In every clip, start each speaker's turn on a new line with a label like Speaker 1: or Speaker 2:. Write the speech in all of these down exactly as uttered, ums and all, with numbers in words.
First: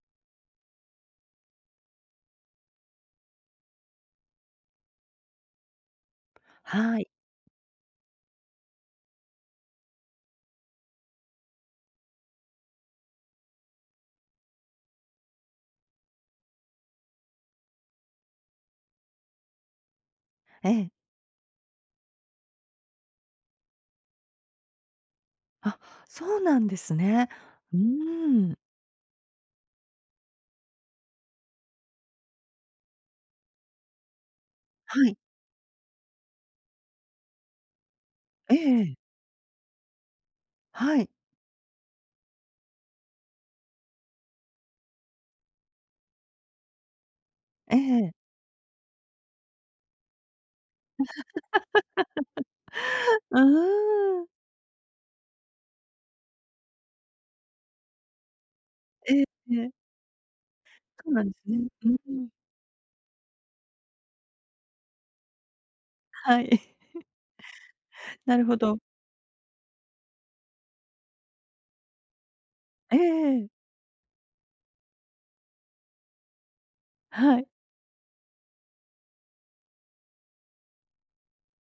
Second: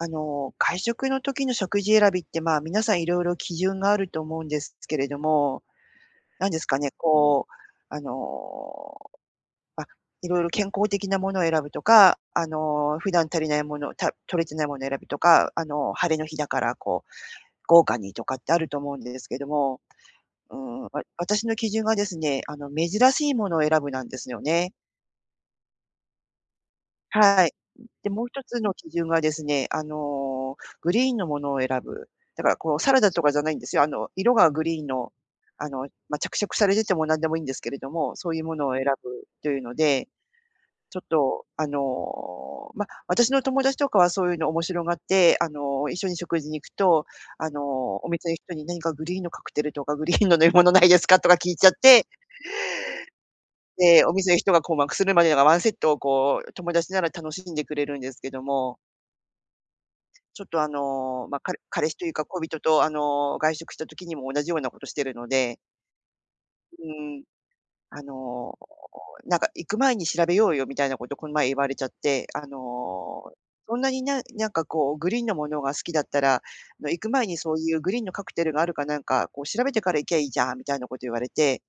Speaker 1: あの、会食の時の食事選びって、まあ、皆さんいろいろ基準があると思うんですけれども、なんですかね、
Speaker 2: はい。
Speaker 1: こう、あの、ま、いろいろ健康的なものを選ぶとか、あの、普段足りないもの、た取れてないものを選ぶとか、あの、晴れの日だからこう、豪華にとかってあると思うんですけども、うー
Speaker 2: え
Speaker 1: ん、わ
Speaker 2: え。
Speaker 1: 私の基準がですね、あの、珍しいものを選ぶなんですよね。
Speaker 2: あ、そうなんですね。
Speaker 1: はい。
Speaker 2: う
Speaker 1: で、もう一
Speaker 2: ーん。
Speaker 1: つの基準がですね、あの、グリーンのものを選ぶ。だからこうサラダとかじゃないんですよ。あの、色がグリーン
Speaker 2: は
Speaker 1: の、
Speaker 2: い。
Speaker 1: あの、まあ、着色されてても何でもいいんですけれども、そういうも
Speaker 2: え
Speaker 1: のを選
Speaker 2: え。
Speaker 1: ぶというので、ちょ
Speaker 2: は
Speaker 1: っ
Speaker 2: い。
Speaker 1: と、あの、まあ、私の友達とかはそういうの面白がって、あの、一緒に食事に行くと、あの、
Speaker 2: え
Speaker 1: お
Speaker 2: え。
Speaker 1: 店の人に「何かグリーンのカクテルとかグリーンの飲み物ないですか？」とか聞いちゃって、
Speaker 2: う
Speaker 1: で、お
Speaker 2: ーん。
Speaker 1: 店の人が困惑するまでがワンセットをこう友達なら楽しんでくれるんですけども、
Speaker 2: ええええ。
Speaker 1: ちょっとあ
Speaker 2: そうな
Speaker 1: の、
Speaker 2: んで
Speaker 1: ま、あ
Speaker 2: すね。
Speaker 1: 彼
Speaker 2: う
Speaker 1: 彼
Speaker 2: ー
Speaker 1: 氏というか
Speaker 2: ん。
Speaker 1: 恋人とあの、外食した時にも同じようなことしてるので、
Speaker 2: はい。
Speaker 1: うん、あ
Speaker 2: なるほ
Speaker 1: の、
Speaker 2: ど。
Speaker 1: なんか行く前に調べようよみたいなことこの前言われちゃって、あ
Speaker 2: ええ
Speaker 1: の、
Speaker 2: ええ。
Speaker 1: そんなにななんかこうグリーンのものが好きだったら、あの行く前に
Speaker 2: はい。
Speaker 1: そういうグリーンのカクテルがあるかなんか、こう調べてから行きゃいいじゃんみたいなこと言われて、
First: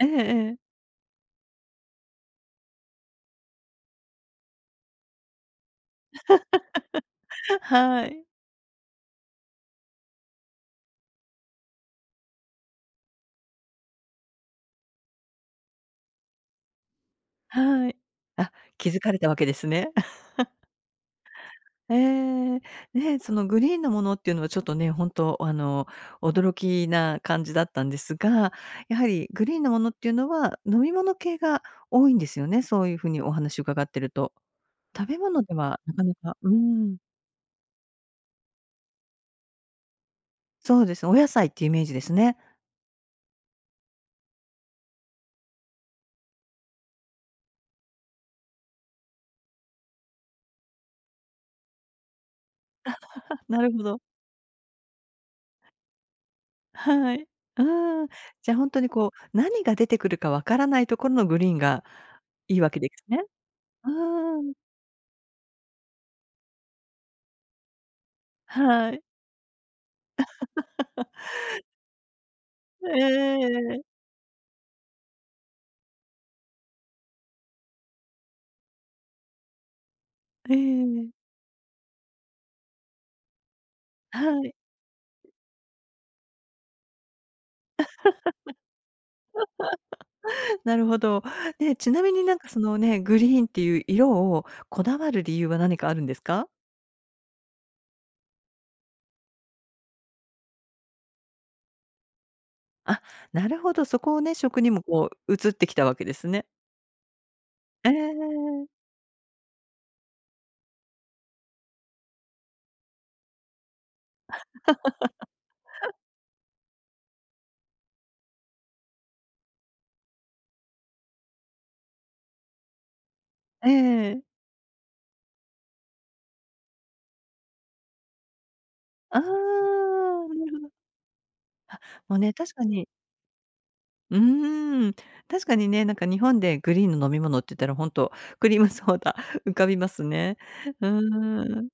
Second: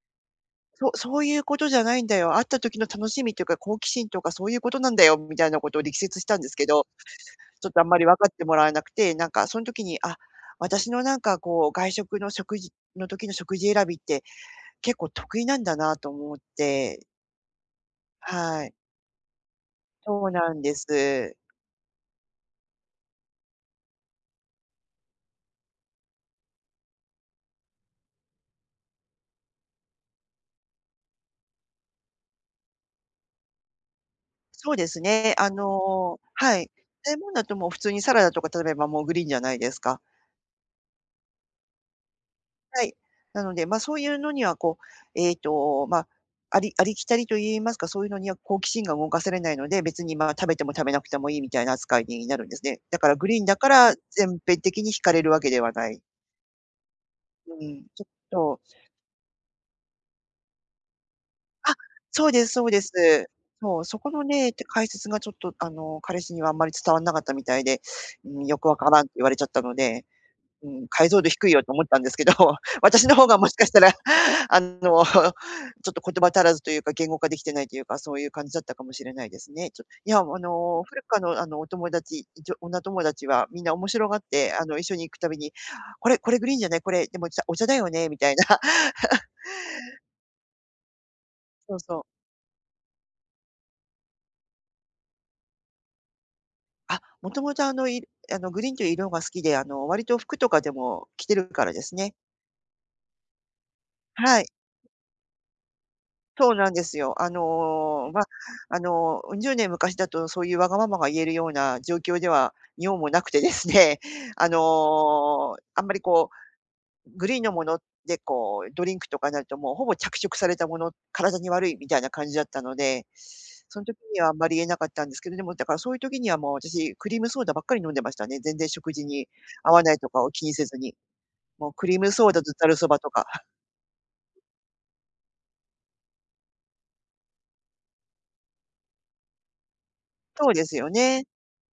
Speaker 2: ええええ。
Speaker 1: そそういうことじゃないんだよ。会った時の楽しみというか好奇心とかそういうことなんだよみたいなことを力説したんですけど、ちょっとあんまり
Speaker 2: は
Speaker 1: 分
Speaker 2: い。
Speaker 1: かってもらえなくて、なんかその時に、あ、私のなんかこう、外食の食事の時の食事選びって結構得意なんだなと思って、
Speaker 2: はい。あ、
Speaker 1: はい。
Speaker 2: 気づかれたわけですね。
Speaker 1: そうなんです。
Speaker 2: ええ、ね、そのグリーンのものっていうのはちょっとね、本当あの、驚きな感じだったんですが、やはりグリーンのものっていうのは、飲み物系が多いんですよね、そういう風にお話伺ってると。
Speaker 1: そうです
Speaker 2: 食べ
Speaker 1: ね。
Speaker 2: 物
Speaker 1: あ
Speaker 2: ではなかな
Speaker 1: の
Speaker 2: かう
Speaker 1: はい。
Speaker 2: ん、
Speaker 1: そういうもんだともう普通にサラダとか食べればもうグリーンじゃないですか。
Speaker 2: そうですね、お野菜っていうイメージですね。
Speaker 1: はい。なので、まあ、そういうのにはこう、えっと、まあ、ありありきたりと言いますか、そういうのには好奇心が動かされないので、別に、まあ、食べても食べなくてもいいみたいな扱いになるんですね。だからグリーン だ
Speaker 2: な
Speaker 1: か
Speaker 2: るほ
Speaker 1: ら
Speaker 2: ど。
Speaker 1: 全編的に惹かれるわけではない。
Speaker 2: はい。
Speaker 1: うん、ちょ
Speaker 2: う
Speaker 1: っ
Speaker 2: ん。じゃ、あ
Speaker 1: と
Speaker 2: 本当にこう、何が出てくるかわからないところのグリーン
Speaker 1: あ、
Speaker 2: が
Speaker 1: そうです
Speaker 2: いい
Speaker 1: そう
Speaker 2: わ
Speaker 1: で
Speaker 2: けで
Speaker 1: す。
Speaker 2: すね。
Speaker 1: そう、そこの
Speaker 2: う
Speaker 1: ね、
Speaker 2: ん、
Speaker 1: て解説がちょっとあの、彼氏にはあんまり伝わんなかったみたいで、うん、よくわか
Speaker 2: は
Speaker 1: らん
Speaker 2: い。
Speaker 1: って言われちゃったのでうん、解像度低いよと思ったんですけど、私の方がもしかし
Speaker 2: え
Speaker 1: たら、
Speaker 2: え。
Speaker 1: あの、ちょっと言葉足らずというか、言語化できてないというか、そういう感じだったかもしれないですね。ちょいや、あ
Speaker 2: え
Speaker 1: の、古く
Speaker 2: え。
Speaker 1: かの、あの、お友達、じょ女友達はみんな面白がっ
Speaker 2: は
Speaker 1: て、
Speaker 2: い。
Speaker 1: あの、一緒に行くたびに、「これこれグリーンじゃない？これ、でも、お茶だよね」みたいな。
Speaker 2: なるほど。
Speaker 1: そ
Speaker 2: で、
Speaker 1: う
Speaker 2: ち
Speaker 1: そう。
Speaker 2: なみになんかそのね、グリーンっていう色をこだわる理由は何かあるんですか？
Speaker 1: あ、もともと、あの、いあの、グリーンという色が好きで、あの、割と服とかでも着てるからですね。
Speaker 2: あ、なるほど、そこをね、
Speaker 1: はい。
Speaker 2: 食にもこう移ってきたわけですね。
Speaker 1: そうなんですよ。あ
Speaker 2: え
Speaker 1: の、まあ、
Speaker 2: ええ
Speaker 1: あの、うねんじゅうねん昔だとそういうわがままが言えるような状況では日本もなくてですね、あの、あんまりこう、グリーンのものでこう、ドリンクとかになるともうほぼ着色されたもの、体に悪いみたいな感じだったので、その時に
Speaker 2: え
Speaker 1: はあんまり言えなかったんですけど、でもだからそういう時にはもう私、クリームソーダばっかり飲んでましたね。全然食事
Speaker 2: あ
Speaker 1: に合わないとか
Speaker 2: あ、
Speaker 1: を気
Speaker 2: な
Speaker 1: にせ
Speaker 2: る
Speaker 1: ずに。もうクリーム
Speaker 2: もう
Speaker 1: ソー
Speaker 2: ね、
Speaker 1: ダと
Speaker 2: 確か
Speaker 1: ざるそ
Speaker 2: に
Speaker 1: ばとか。
Speaker 2: うーん、確かにね、なんか日本でグリーンの飲み物って言ったらほんと、クリームソーダ 浮かびますね。
Speaker 1: そうです
Speaker 2: う
Speaker 1: よね。
Speaker 2: ーん。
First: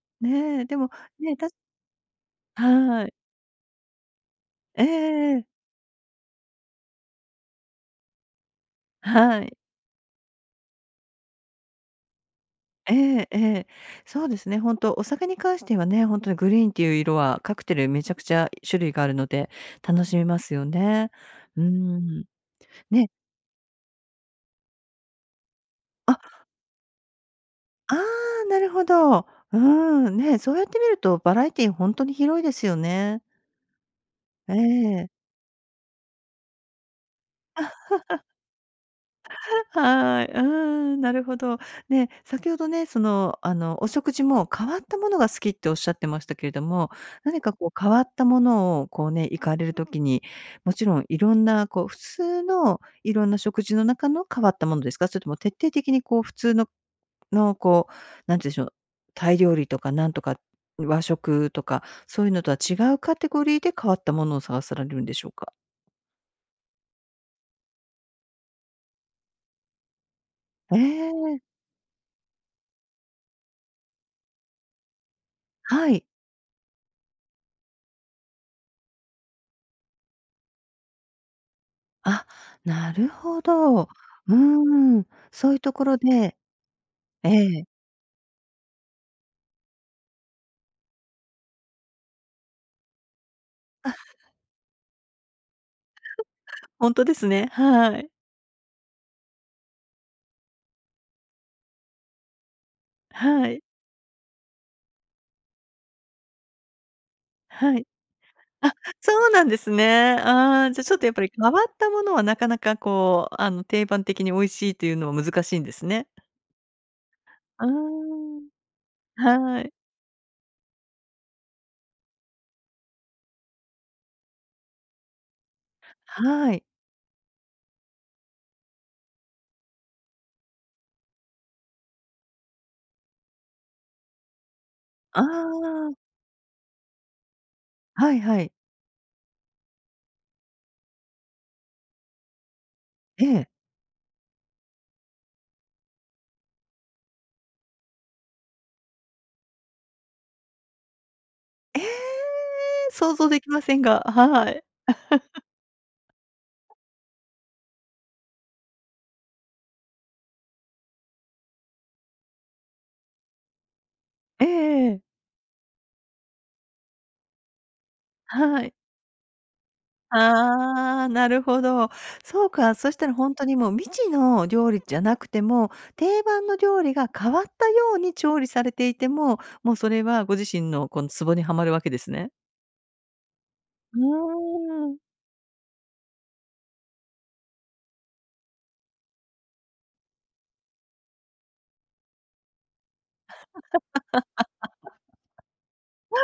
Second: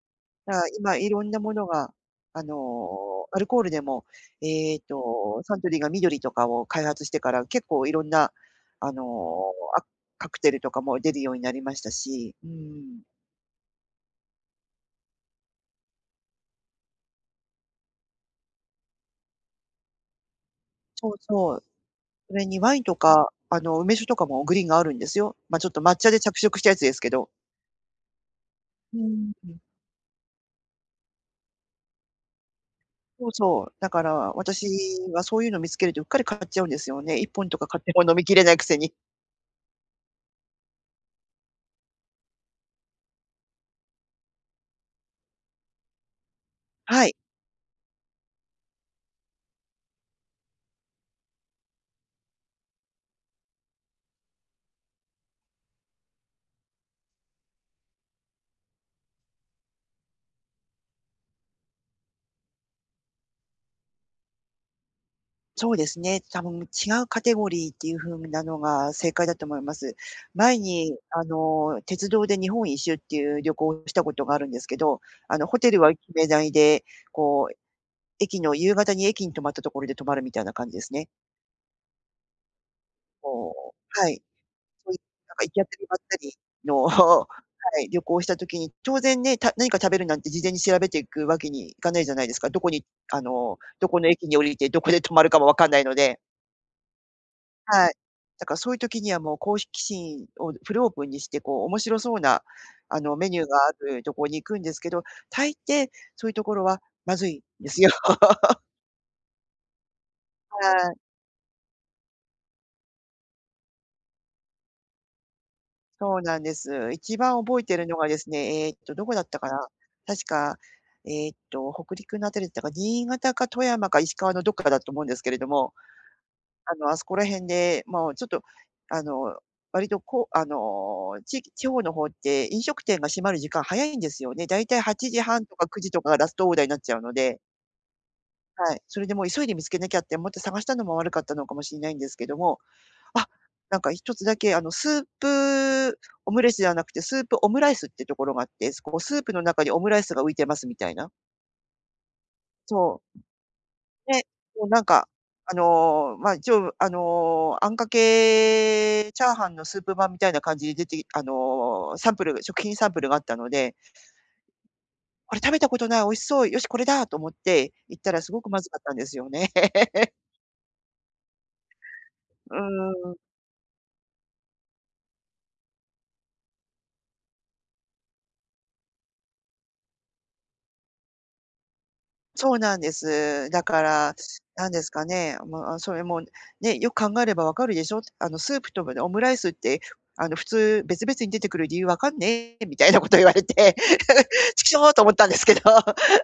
Speaker 1: だか
Speaker 2: ね、
Speaker 1: ら
Speaker 2: でも、
Speaker 1: 今いろん
Speaker 2: ね、
Speaker 1: な
Speaker 2: た
Speaker 1: ものが、あ
Speaker 2: はい。
Speaker 1: の、アルコールでも、えっ
Speaker 2: ええ
Speaker 1: と、
Speaker 2: え。
Speaker 1: サントリーが緑とかを開発してから、結構いろんな、あ
Speaker 2: は
Speaker 1: の、
Speaker 2: い。
Speaker 1: あ、カクテルとかも出るようになりましたし、うー
Speaker 2: え
Speaker 1: ん、
Speaker 2: えええ。そうですね、本当お酒に関してはね、本当にグリーンっていう色はカクテルめちゃくちゃ種類があるので、楽しめますよ
Speaker 1: そ
Speaker 2: ね。
Speaker 1: うそ
Speaker 2: うー
Speaker 1: う。
Speaker 2: ん。
Speaker 1: それにワインと
Speaker 2: ね、
Speaker 1: か、あの、梅酒とかもグリーンがあるんですよ。ま、ちょっと抹茶
Speaker 2: あ、
Speaker 1: で着色したやつですけど。
Speaker 2: ああ、なるほ
Speaker 1: う
Speaker 2: ど。う
Speaker 1: ー
Speaker 2: ー
Speaker 1: ん。
Speaker 2: ん、ね、そうやって見るとバラエティー本当に広いですよね。
Speaker 1: そうそう。だから
Speaker 2: え
Speaker 1: 私
Speaker 2: え。
Speaker 1: はそういうの見つけるとうっかり買っちゃうんですよね。いっぽんとか買っても飲みきれないくせに。
Speaker 2: はい、うん、なるほど。ね、先ほどね、その、あの、お食事も変わったものが好きっておっしゃってましたけれども、
Speaker 1: はい。
Speaker 2: 何かこう変わったものをこうね、行かれるときに、もちろんいろんなこう普通のいろんな食事の中の変わったものですか？それとも徹底的にこう普通ののこう、何て言うんでしょう、タイ料理とかなんとか、和食とか、そういうのとは違うカテゴリーで変わったものを探されるんでしょうか？
Speaker 1: そうですね。多分違うカテゴリーっていう風なのが正解だと思います。前
Speaker 2: え
Speaker 1: にあ
Speaker 2: え、
Speaker 1: の、鉄道で日本一周っていう旅行をしたことがあるんですけど、あのホテル
Speaker 2: は
Speaker 1: は決
Speaker 2: い。
Speaker 1: めないで、こう駅の夕方に駅に泊まったところで泊まるみたいな感じですね。
Speaker 2: あ、なるほ
Speaker 1: こ
Speaker 2: ど。う
Speaker 1: うはい。そういう
Speaker 2: ーん、
Speaker 1: なんか
Speaker 2: そ
Speaker 1: 行
Speaker 2: うい
Speaker 1: き
Speaker 2: う
Speaker 1: 当た
Speaker 2: とこ
Speaker 1: りば
Speaker 2: ろ
Speaker 1: ったり
Speaker 2: で
Speaker 1: の、
Speaker 2: ええ。
Speaker 1: はい、旅行をした時に、当然ね、た何か食べるなんて事前に調べていくわけにいかないじゃないですか。どこにあの、どこの駅に降りて、どこで泊まるかもわかんないので。
Speaker 2: ほんとですね。
Speaker 1: はい。
Speaker 2: はい。
Speaker 1: だからそういう時にはもう好奇心をフルオープンにして、こう面白そうな、あの、メニュー
Speaker 2: はい。
Speaker 1: があるとこに行くんですけど、大抵そういうところはまずいんで
Speaker 2: は
Speaker 1: す
Speaker 2: い。
Speaker 1: よ。
Speaker 2: あ、そうなんですね。ああ、じゃ、
Speaker 1: は
Speaker 2: ちょ
Speaker 1: い、
Speaker 2: っとやっぱり変わったものはなかなかこう、あの、定番的に美味しいというのは難しいんですね。
Speaker 1: そうなんです。一番覚え
Speaker 2: う
Speaker 1: てるのがです
Speaker 2: ーん。
Speaker 1: ね、えーっとどこだったか
Speaker 2: は
Speaker 1: な。
Speaker 2: い。
Speaker 1: 確か、えーっと北陸のあたりだったか、新潟か富山か石川のどっかだと思うんですけれども
Speaker 2: はい。
Speaker 1: あの、あそこら辺で、まあちょっと、あの、割とこう、あの、地域地方の方って飲食店が閉まる時間早いんですよね。だいたい8
Speaker 2: あ
Speaker 1: 時半とかくじ
Speaker 2: あ、
Speaker 1: とかがラストオーダーになっちゃうので、
Speaker 2: はいはい。
Speaker 1: はい。それでもう急いで見つけなきゃって思って探したのも悪かったのかもしれないんですけども、
Speaker 2: え
Speaker 1: あ、
Speaker 2: え。
Speaker 1: なんか一つだけあの、スープオムレツではなくて、スープオムライスってところがあって、こうスープの中にオムライスが浮いてますみたいな。
Speaker 2: ええ、
Speaker 1: そ
Speaker 2: 想
Speaker 1: う。
Speaker 2: 像できませんが、
Speaker 1: ね、
Speaker 2: はい。
Speaker 1: もうなんか、あの、まあ、一応、あの、あんかけチャーハンのスープ版みたいな感じで出てあの、サンプル食品サンプルがあったので、
Speaker 2: ええええ。
Speaker 1: これ食べたことない、美味しそう、よしこれだと思って行ったらすごくま
Speaker 2: は
Speaker 1: ず
Speaker 2: い。
Speaker 1: かったんですよね。
Speaker 2: ああ、なるほど。そう
Speaker 1: う
Speaker 2: か、そしたら
Speaker 1: ん、
Speaker 2: 本当にもう未知の料理じゃなくても、定番の料理が変わったように調理されていても、もうそれはご自身のこのツボにはまるわけですね。
Speaker 1: そうなんです。だか
Speaker 2: う
Speaker 1: ら、なんで
Speaker 2: ー
Speaker 1: す
Speaker 2: ん。
Speaker 1: かね、まあ、それもね、よく考えればわかるでしょ、あのスープとオムライスって、あの普通別々に出てくる理由わかんねえみたいなこと言われて、ちくしょうと思ったんですけど。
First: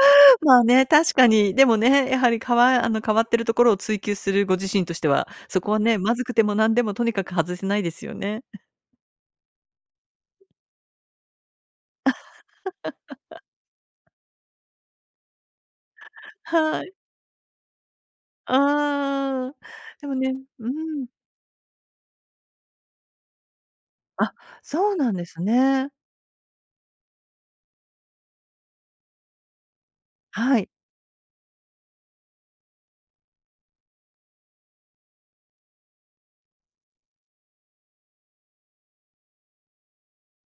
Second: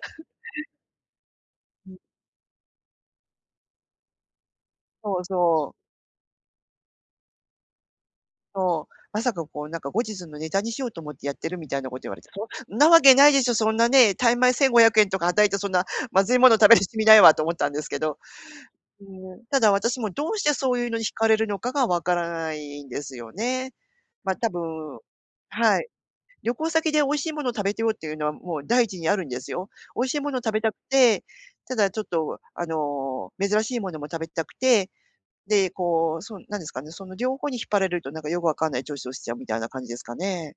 Speaker 2: まあね、確かに。でもね、やはり変わあの、変わってるところを追求するご自身として
Speaker 1: そう
Speaker 2: は、そこ
Speaker 1: そ
Speaker 2: は
Speaker 1: う、
Speaker 2: ね、まずくても何でもとにかく外せないですよね。
Speaker 1: そう。まさかこうなんか後日のネタにしようと思ってやってるみたいなこと言われて、そんなわけないでしょ、そんなね、タイ米せんごひゃくえんとかはたいてそんなまずい もの食べる
Speaker 2: はい。
Speaker 1: 趣味ないわと思ったんですけど。うーん、
Speaker 2: ああ。
Speaker 1: ただ私
Speaker 2: で
Speaker 1: も
Speaker 2: も
Speaker 1: ど
Speaker 2: ね
Speaker 1: うして
Speaker 2: う
Speaker 1: そういうのに
Speaker 2: ん。
Speaker 1: 惹かれるのかがわからないんですよね。
Speaker 2: あ、
Speaker 1: ま、多
Speaker 2: そう
Speaker 1: 分。
Speaker 2: なんです
Speaker 1: はい。
Speaker 2: ね。
Speaker 1: 旅行先で美味しいもの食べてようっていうのはもう第一にあるんですよ。美味しいもの食
Speaker 2: は
Speaker 1: べ
Speaker 2: い。
Speaker 1: たくて、ただちょっとあの、珍しいものも食べたくて、で、こう、そう、なんですかね、その両方に引っ張られるとなんかよくわかんない調子をしちゃうみたいな感じですかね。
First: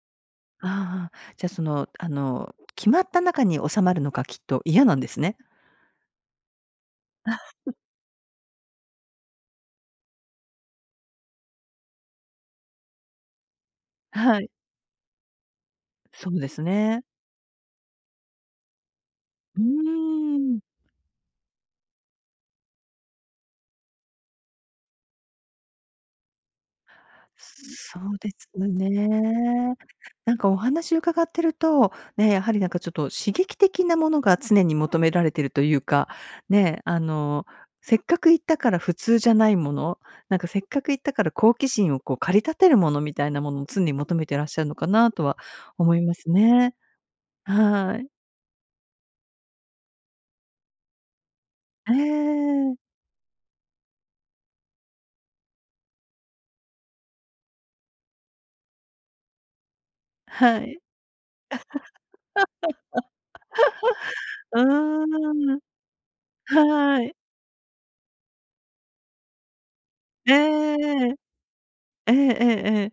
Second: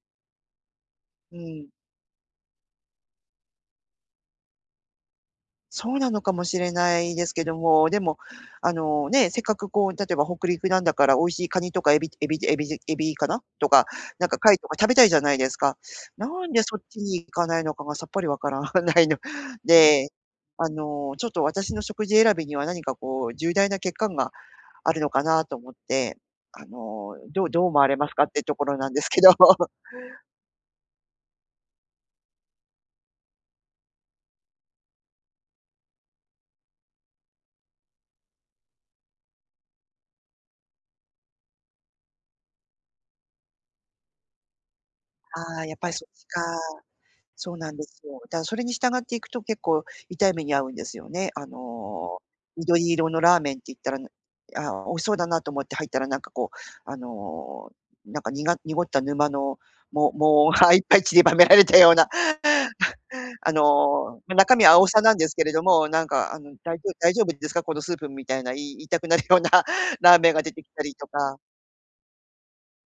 Speaker 2: ああ、
Speaker 1: う
Speaker 2: じゃ、そ
Speaker 1: ん。
Speaker 2: の、あの、決まった中に収まるのがきっと嫌なんですね。
Speaker 1: そうなのかもしれないですけども、でも、あの、ね、せっかくこう、例えば北陸なんだから美味しいカニとかエビエビエビエビかな？とか、なんか
Speaker 2: はい。
Speaker 1: 貝とか食べたいじゃないですか。な
Speaker 2: そうで
Speaker 1: ん
Speaker 2: す
Speaker 1: でそっち
Speaker 2: ね。
Speaker 1: に行かないのかがさっぱりわから ないの
Speaker 2: う
Speaker 1: で、
Speaker 2: ーん。
Speaker 1: あの、ちょっと私の食事選びには何かこう重大な欠陥があるのかなと思って、あの、どうどう思われ
Speaker 2: そ
Speaker 1: ます
Speaker 2: う
Speaker 1: かっ
Speaker 2: で
Speaker 1: て
Speaker 2: す
Speaker 1: ところなんですけど。
Speaker 2: ね。なんかお話伺ってると、ね、やはりなんかちょっと刺激的なものが常に求められてるというか、ね、あの、せっかく行ったから普通じゃないもの、なんかせっかく行ったから好奇心をこう駆り立てるものみたいなものを常に求めてらっしゃるのかなとは
Speaker 1: ああ、やっぱり
Speaker 2: 思い
Speaker 1: そっ
Speaker 2: ま
Speaker 1: ち
Speaker 2: す
Speaker 1: か。
Speaker 2: ね。
Speaker 1: そうなんで
Speaker 2: は
Speaker 1: す
Speaker 2: い。
Speaker 1: よ。だ、それに従っていくと結構痛い目に遭うんですよね。あ
Speaker 2: え
Speaker 1: のー、
Speaker 2: え。
Speaker 1: 緑色のラーメンって言ったら、あー美味しそうだなと思って入ったらなんかこう、あのー、なんかにが濁った沼の、も
Speaker 2: は
Speaker 1: 藻が い
Speaker 2: い。
Speaker 1: っぱい散りばめられたような、あのー、ま中
Speaker 2: う
Speaker 1: 身は青さなんですけれ
Speaker 2: ーん。
Speaker 1: ども、なんかあの、「大丈夫
Speaker 2: は
Speaker 1: 大
Speaker 2: い。
Speaker 1: 丈夫ですか？このスープ」みたいな、い言いたくなるような ラーメ
Speaker 2: え
Speaker 1: ン
Speaker 2: え
Speaker 1: が出てきたりとか。
Speaker 2: ええええええ。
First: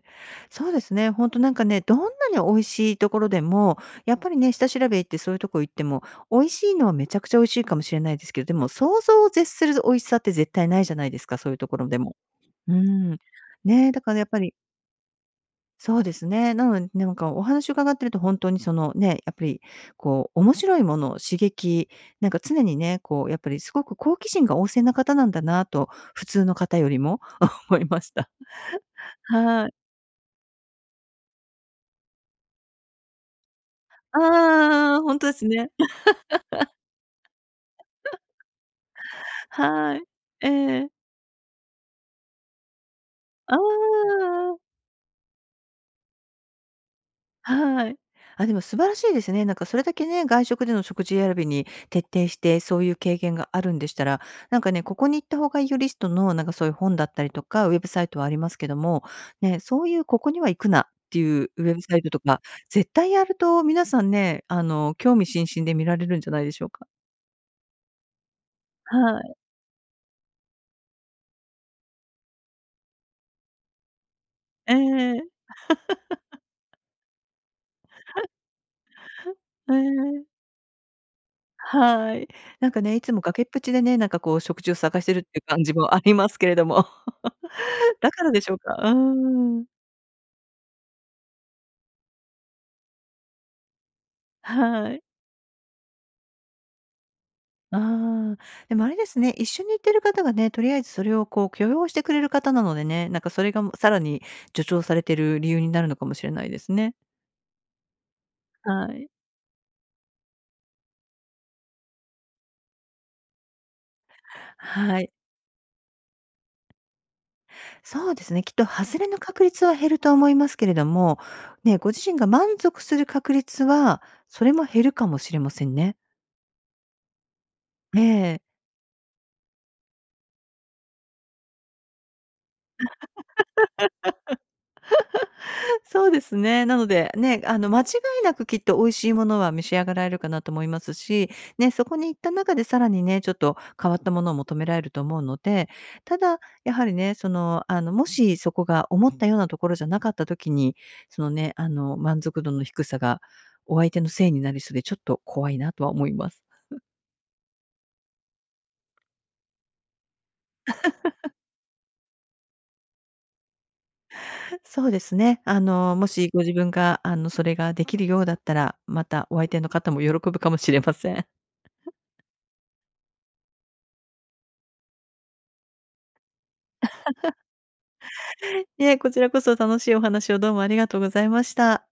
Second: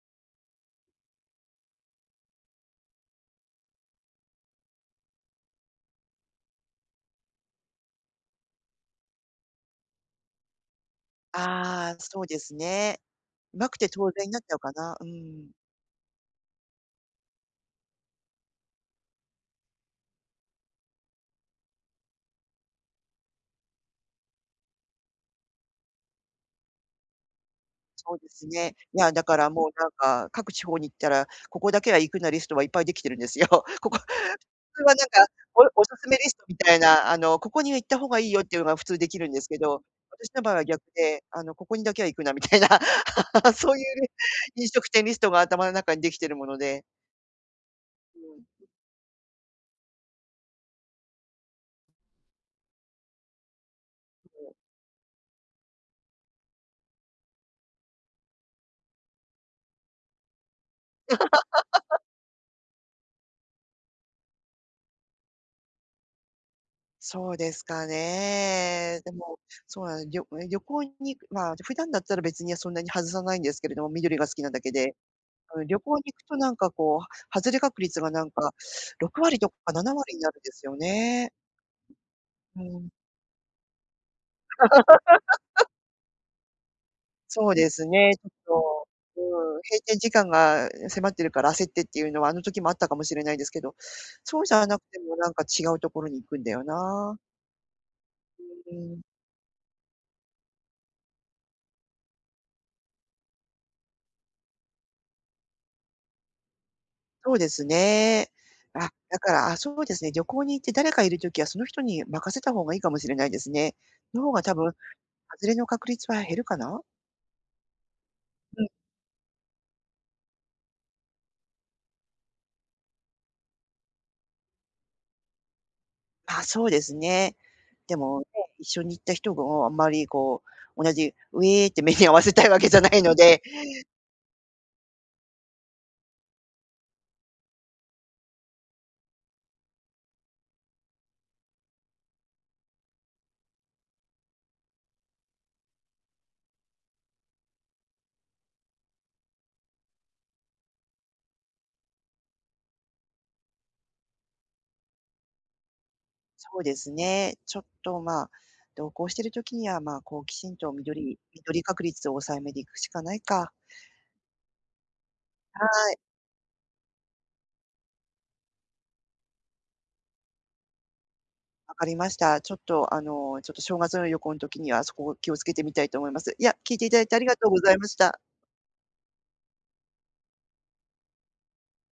Speaker 2: そうですね、ほんとなんかね、どんなに美味しいところでも、やっぱりね、下調べ行ってそういうとこ行っても、美味しいのはめちゃくちゃ美味しいかもしれないですけど、でも想像を絶する美味しさって絶対ないじゃないですか、そういうところ
Speaker 1: ああ、
Speaker 2: でも。
Speaker 1: そうです
Speaker 2: う
Speaker 1: ね。
Speaker 2: ーん。
Speaker 1: うまくて
Speaker 2: ね、だ
Speaker 1: 当
Speaker 2: からや
Speaker 1: 然
Speaker 2: っ
Speaker 1: に
Speaker 2: ぱ
Speaker 1: なっち
Speaker 2: り
Speaker 1: ゃうかな。うん。
Speaker 2: そうですね。なので、なんかお話伺ってると本当にそのね、やっぱりこう面白いもの刺激、なんか常にね、こうやっぱりすごく好奇心が旺盛な方なんだなと、普通の方よりも 思いまし
Speaker 1: そうで
Speaker 2: た。
Speaker 1: すね。いや、だからも
Speaker 2: は
Speaker 1: う
Speaker 2: い。
Speaker 1: なんか、各地方に行ったら、ここだけは行くなリストはいっぱいできてるんですよ。ここそれは
Speaker 2: ああ、
Speaker 1: なん
Speaker 2: 本
Speaker 1: か、
Speaker 2: 当です
Speaker 1: お
Speaker 2: ね。
Speaker 1: おすすめリストみたいな、あの、ここには行った方がいいよっていうのが普通できるんですけど、
Speaker 2: はい。
Speaker 1: 私の
Speaker 2: え
Speaker 1: 場合は逆
Speaker 2: え。
Speaker 1: で、あの、ここにだけは行くなみたいな、
Speaker 2: あ
Speaker 1: そういうね
Speaker 2: あ
Speaker 1: 飲
Speaker 2: ー。
Speaker 1: 食店リストが頭の中にできてるもので。
Speaker 2: はい。
Speaker 1: うん。
Speaker 2: あ、でも素晴らしいですね。なんかそれだけね、外食での食事選びに徹底して、そういう経験があるんでしたら、なんかね、ここに行った方がいいよリストの、なんかそういう本だったりとか、ウェブサイトはありますけども、ね、そういうここには行くなっていうウェブサイトとか、絶対やると皆さんね、あの、興味津々で見られるんじゃないでしょうか。
Speaker 1: そうですかね。で
Speaker 2: は
Speaker 1: も、
Speaker 2: い。
Speaker 1: そうなん旅、旅行にまあ、普段だったら別にそんなに外さないんですけれども、緑が好きなだけ
Speaker 2: え
Speaker 1: で。
Speaker 2: え、
Speaker 1: うん、旅行に行くとなんかこう、外れ確率がなんかろく割とか
Speaker 2: え
Speaker 1: なな割に
Speaker 2: え、
Speaker 1: なるんですよね。
Speaker 2: はい。
Speaker 1: う
Speaker 2: なんか
Speaker 1: ん、
Speaker 2: ね、いつも崖っぷちでね、なんかこう食事を探してるっていう感じもありますけれども。
Speaker 1: そうです
Speaker 2: だ
Speaker 1: ね、
Speaker 2: か
Speaker 1: ちょっ
Speaker 2: らでしょうか。
Speaker 1: と、
Speaker 2: う
Speaker 1: うん、
Speaker 2: ん。
Speaker 1: 閉店時間が迫ってるから焦ってっていうのはあの時もあったかもしれないですけど、そうじゃなく
Speaker 2: は
Speaker 1: て
Speaker 2: い。
Speaker 1: もなんか違うところに行くんだよな。
Speaker 2: ああ、
Speaker 1: う
Speaker 2: でもあれ
Speaker 1: ん、
Speaker 2: ですね、一緒に行ってる方がね、とりあえずそれをこう許容してくれる方なのでね、なんかそれがもうさらに助長されてる理由になるのかもしれないですね。
Speaker 1: そうですね。
Speaker 2: は
Speaker 1: あ、
Speaker 2: い。
Speaker 1: だから、あ、そうですね、旅行に行って誰かいる時はその人に任せた方がいいかもしれないですね。の方が多分、
Speaker 2: はい。
Speaker 1: 外れの確率は減るかな？
Speaker 2: そうですね、きっ
Speaker 1: う
Speaker 2: と
Speaker 1: ん、
Speaker 2: 外れの確率は減ると思いますけれども、ね、ご自身が満足する確率は、それも減るかもしれませんね。
Speaker 1: まあ、そうですね。で
Speaker 2: え
Speaker 1: もね、
Speaker 2: え。
Speaker 1: 一緒に行った人があんまりこう、同じ「ウエー」って目に合わせたいわけじゃないので、
Speaker 2: そうですね。なので、ね、あの、間違いなくきっと美味しいものは召し上がられるかなと思いますし、ね、そこに行った中でさらにね、ちょっと変わったものを求められると思うので、ただ、やはりね、その、あの、もしそこが思ったようなところじゃなかった時に、そのね、あの、満足度の低さがお相手のせいになりそうで、ちょっと怖いなとは思います。
Speaker 1: そうですね、ちょっと、まあ、同行してる時には、まあ、こう、きちんと緑緑確率を抑えめでいくしかないか。
Speaker 2: そうですね。あ
Speaker 1: はい、
Speaker 2: の、もしご自分が、あの、それができるようだったら、またお相手の方も喜ぶかもしれません。
Speaker 1: わかりました。ちょっと、あの、ちょっと正月の旅行の時にはそこを気をつけてみたいと思います。いや、聞いていただいてありがとうございました。
Speaker 2: いえ、こちらこそ楽しいお話をどうもありがとうございました。